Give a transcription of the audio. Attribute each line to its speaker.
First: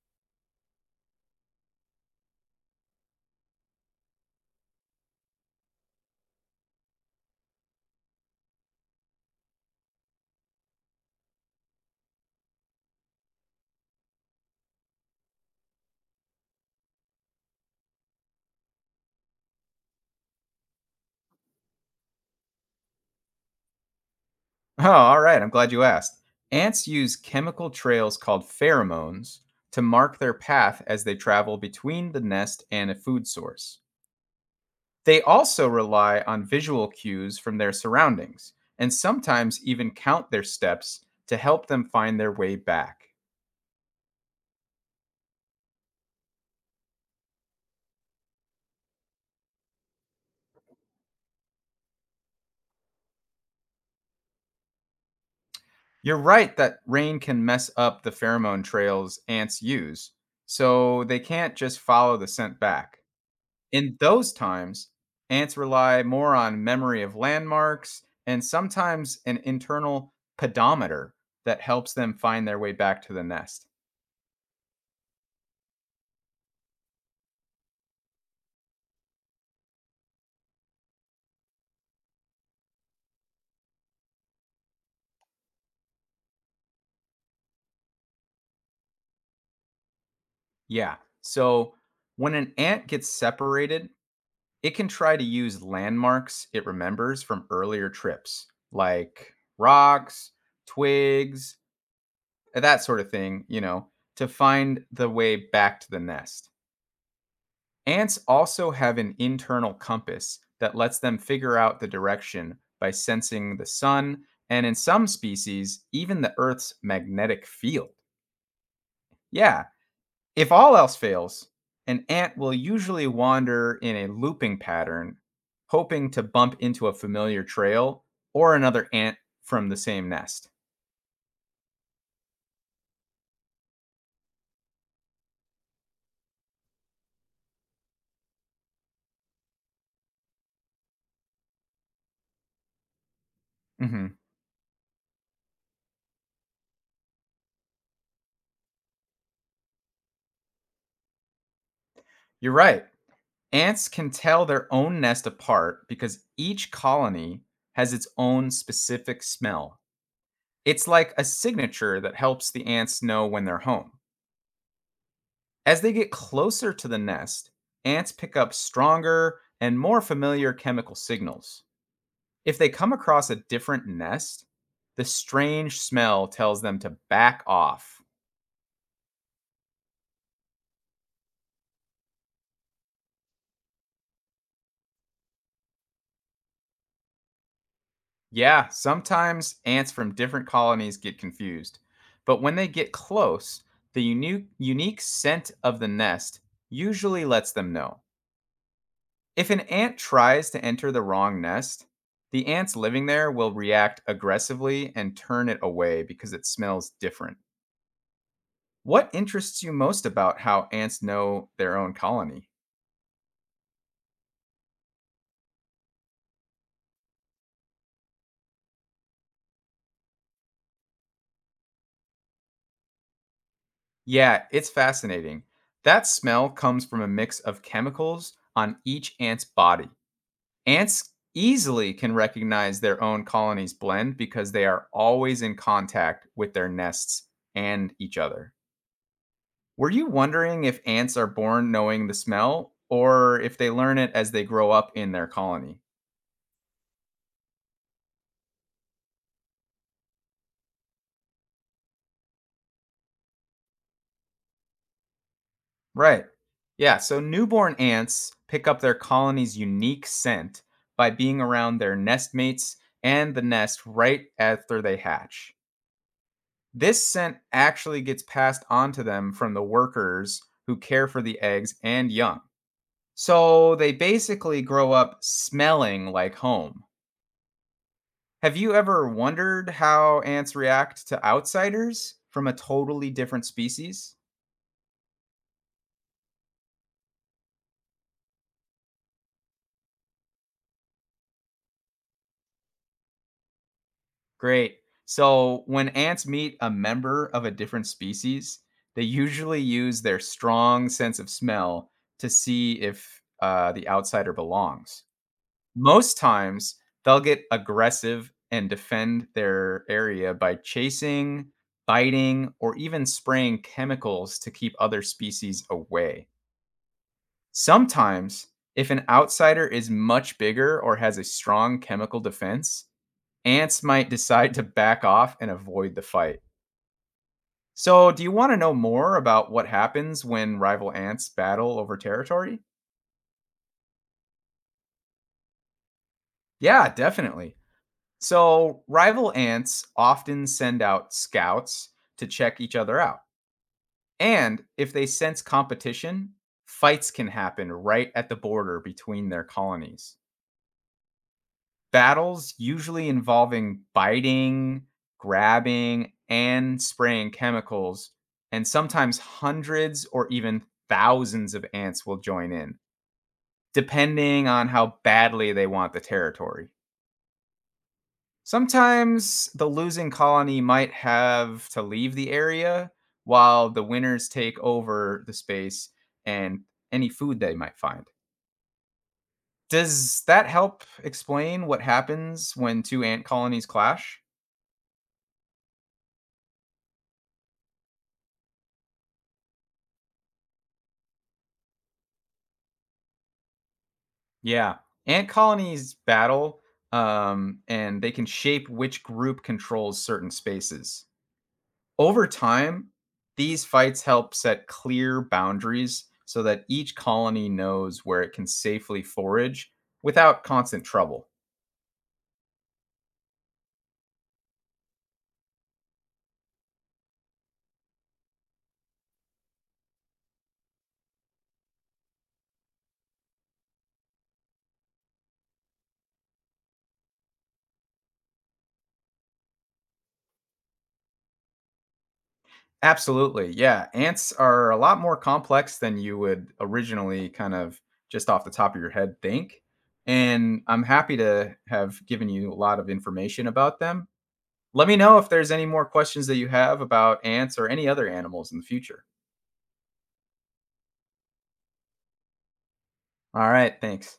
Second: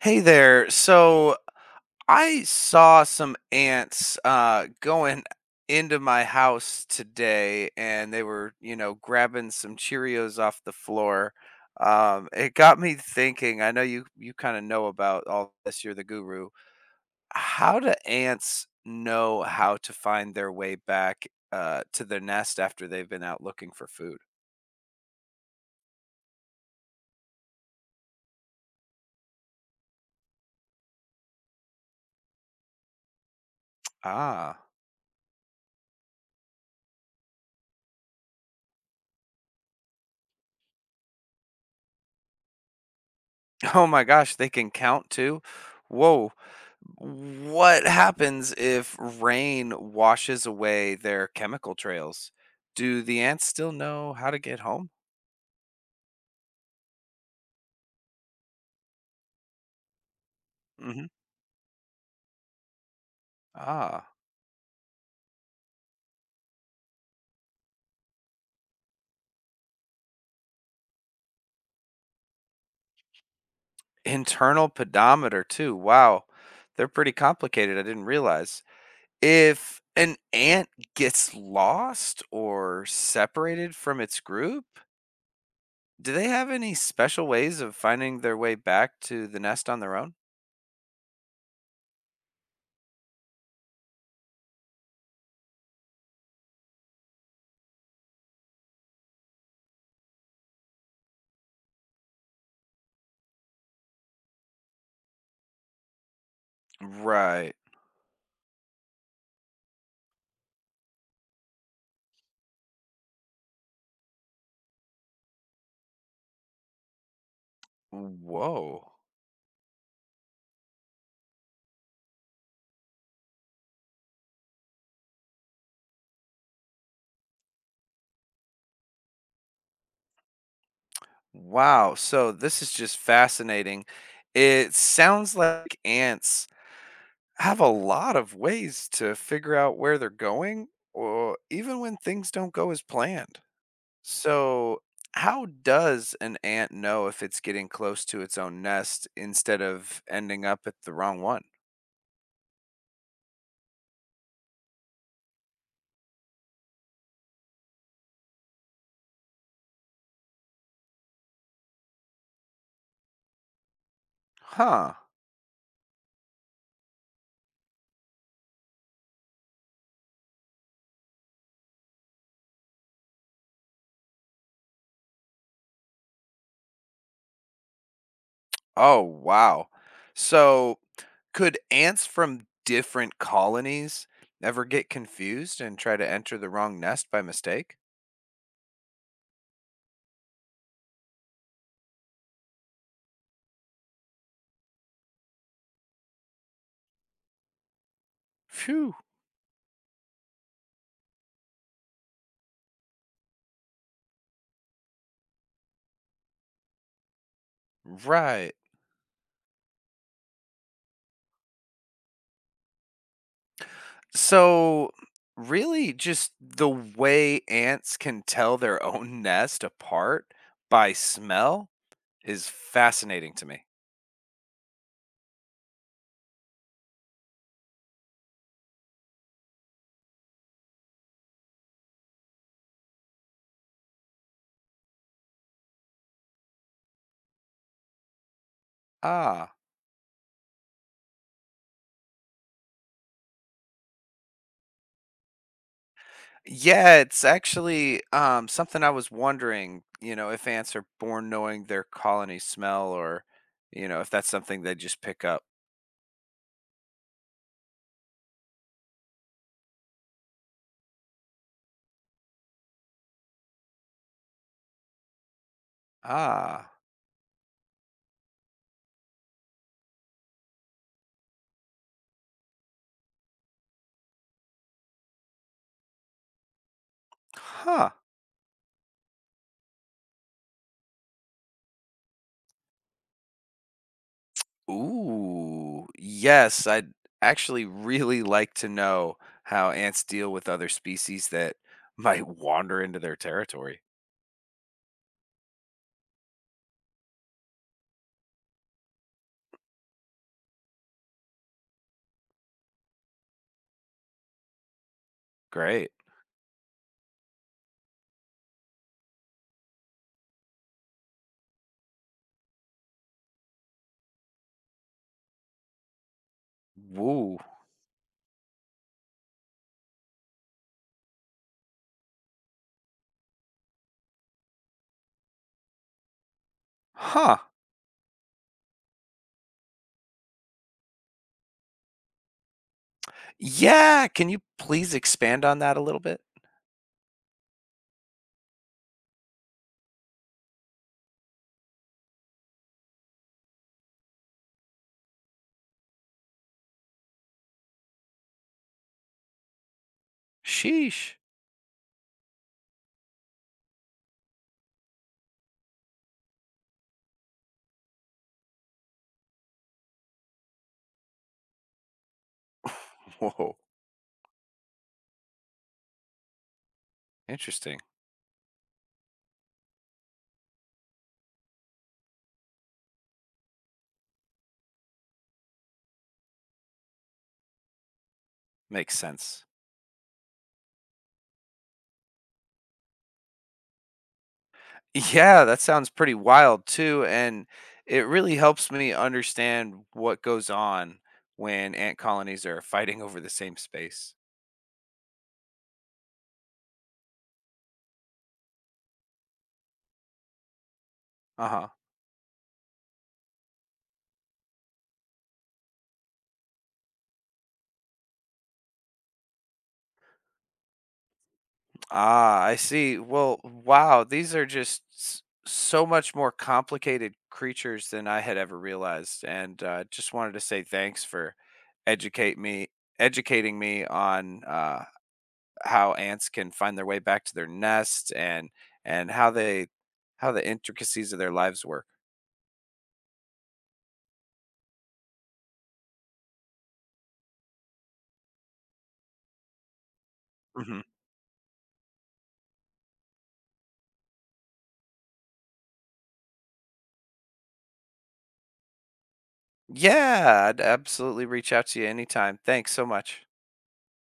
Speaker 1: Hey there. So I saw some ants going into my house today, and they were, grabbing some Cheerios off the floor. It got me thinking. I know you kind of know about all this. You're the guru. How do ants know how to find their way back to their nest after they've been out looking for food?
Speaker 2: Oh, all right. I'm glad you asked. Ants use chemical trails called pheromones to mark their path as they travel between the nest and a food source.
Speaker 1: Ah.
Speaker 2: They also rely on visual cues from their surroundings and sometimes even count their steps to help them find their way back.
Speaker 1: Oh my gosh, they can count too? Whoa. What happens if rain washes away their chemical trails? Do the ants still know how to get home?
Speaker 2: You're right that rain can mess up the pheromone trails ants use, so
Speaker 1: Hmm.
Speaker 2: they can't just follow the scent back. In
Speaker 1: Ah,
Speaker 2: those times, ants rely more on memory of landmarks and sometimes an internal pedometer that helps them find their way back to the nest.
Speaker 1: internal pedometer too. Wow. They're pretty complicated. I didn't realize. If an ant gets lost or separated from its group, do they have any special ways of finding their way back to the nest on their own?
Speaker 2: Yeah. So when an ant gets separated, it can try to use landmarks it remembers from earlier trips, like rocks, twigs, that sort of thing, to find the way back to the nest.
Speaker 1: Right.
Speaker 2: Ants also have an internal compass that lets them figure out the direction by sensing the sun and, in some species, even the Earth's magnetic field.
Speaker 1: Whoa.
Speaker 2: Yeah, if all else fails, an ant will usually wander in a looping pattern, hoping to bump into a familiar trail or another ant from the same nest.
Speaker 1: Wow. So this is just fascinating. It sounds like ants have a lot of ways to figure out where they're going, or even when things don't go as planned.
Speaker 2: hmm
Speaker 1: So, how does an ant know if it's getting close to its own nest instead of ending up at the wrong one?
Speaker 2: You're right. Ants can tell their own nest apart because each colony has its own specific smell. It's like a signature that helps the ants know when they're home.
Speaker 1: Huh.
Speaker 2: As they get closer to the nest, ants pick up stronger and more familiar chemical signals. If they come across a different nest, the strange smell tells them to back off.
Speaker 1: Oh, wow. So, could ants from different colonies ever get confused and try to enter the wrong nest by mistake?
Speaker 2: Yeah, sometimes ants from different colonies get confused, but when they get close, the unique scent of the nest usually lets them know.
Speaker 1: Phew,
Speaker 2: If an ant tries to enter the wrong nest, the ants living there will react aggressively and turn it away because it smells different.
Speaker 1: right.
Speaker 2: What interests you most about how ants know their own colony?
Speaker 1: So, really, just the way ants can tell their own nest apart by smell is fascinating to me.
Speaker 2: Yeah, it's fascinating. That smell comes from a mix of chemicals on each ant's body. Ants easily can recognize their own colony's blend because they are always in contact with their nests and each other.
Speaker 1: Ah.
Speaker 2: Were you wondering if ants are born knowing the smell or if they learn it as they grow up in their colony?
Speaker 1: Yeah, it's actually something I was wondering, you know, if ants are born knowing their colony smell or, you know, if that's something they just pick up.
Speaker 2: Right. Yeah, so newborn ants pick up their colony's unique scent by being around their nest mates and the nest right after they hatch.
Speaker 1: Ah,
Speaker 2: This scent actually gets passed on to them from the workers who care for the eggs and young. So they basically grow up smelling like home.
Speaker 1: huh.
Speaker 2: Have you ever wondered how ants react to outsiders from a totally different species?
Speaker 1: Ooh, yes, I'd actually really like to know how ants deal with other species that might wander into their territory.
Speaker 2: Great. So, when ants meet a member of a different species, they usually use their strong sense of smell to see if the outsider belongs.
Speaker 1: Great.
Speaker 2: Most times, they'll get aggressive and defend their area by chasing, biting, or even spraying chemicals to keep other species away.
Speaker 1: Woo.
Speaker 2: Sometimes, if an outsider is much bigger or has a strong chemical defense, ants might decide to back off and avoid the fight.
Speaker 1: Huh.
Speaker 2: So, do you want to know more about what happens when rival ants battle over territory?
Speaker 1: Yeah, can you please expand on that a little bit?
Speaker 2: Yeah, definitely. So, rival ants often send out scouts to check each other out. And if they sense competition, fights can happen right at the border between their colonies.
Speaker 1: Sheesh.
Speaker 2: Battles usually involving biting, grabbing, and spraying chemicals, and sometimes hundreds or even thousands of ants will join in,
Speaker 1: Whoa.
Speaker 2: depending on how badly they want the territory.
Speaker 1: Interesting.
Speaker 2: Sometimes the losing colony might have to leave the area while the winners take over the space and any food they might find.
Speaker 1: Makes sense.
Speaker 2: Does that help explain what happens when two ant colonies clash?
Speaker 1: Yeah, that sounds pretty wild too, and it really helps me understand what goes on when ant colonies are fighting over the same space.
Speaker 2: Yeah. Ant colonies battle, and they can shape which group controls certain spaces.
Speaker 1: Uh-huh.
Speaker 2: Over time, these fights help set clear boundaries so that each colony knows where it can safely forage without constant trouble.
Speaker 1: Ah, I see. Well, wow, these are just so much more complicated creatures than I had ever realized, and just wanted to say thanks for educate me, educating me on how ants can find their way back to their nest and how they how the intricacies of their lives work.
Speaker 2: Absolutely. Yeah. Ants are a lot more complex than you would originally kind of just off the top of your head think. And
Speaker 1: Hmm.
Speaker 2: I'm happy to have given you a lot of information about them. Let me know if there's any more questions that you have about ants or any other animals in the future.
Speaker 1: Yeah, I'd absolutely reach out to you anytime. Thanks so much.
Speaker 2: All right, thanks.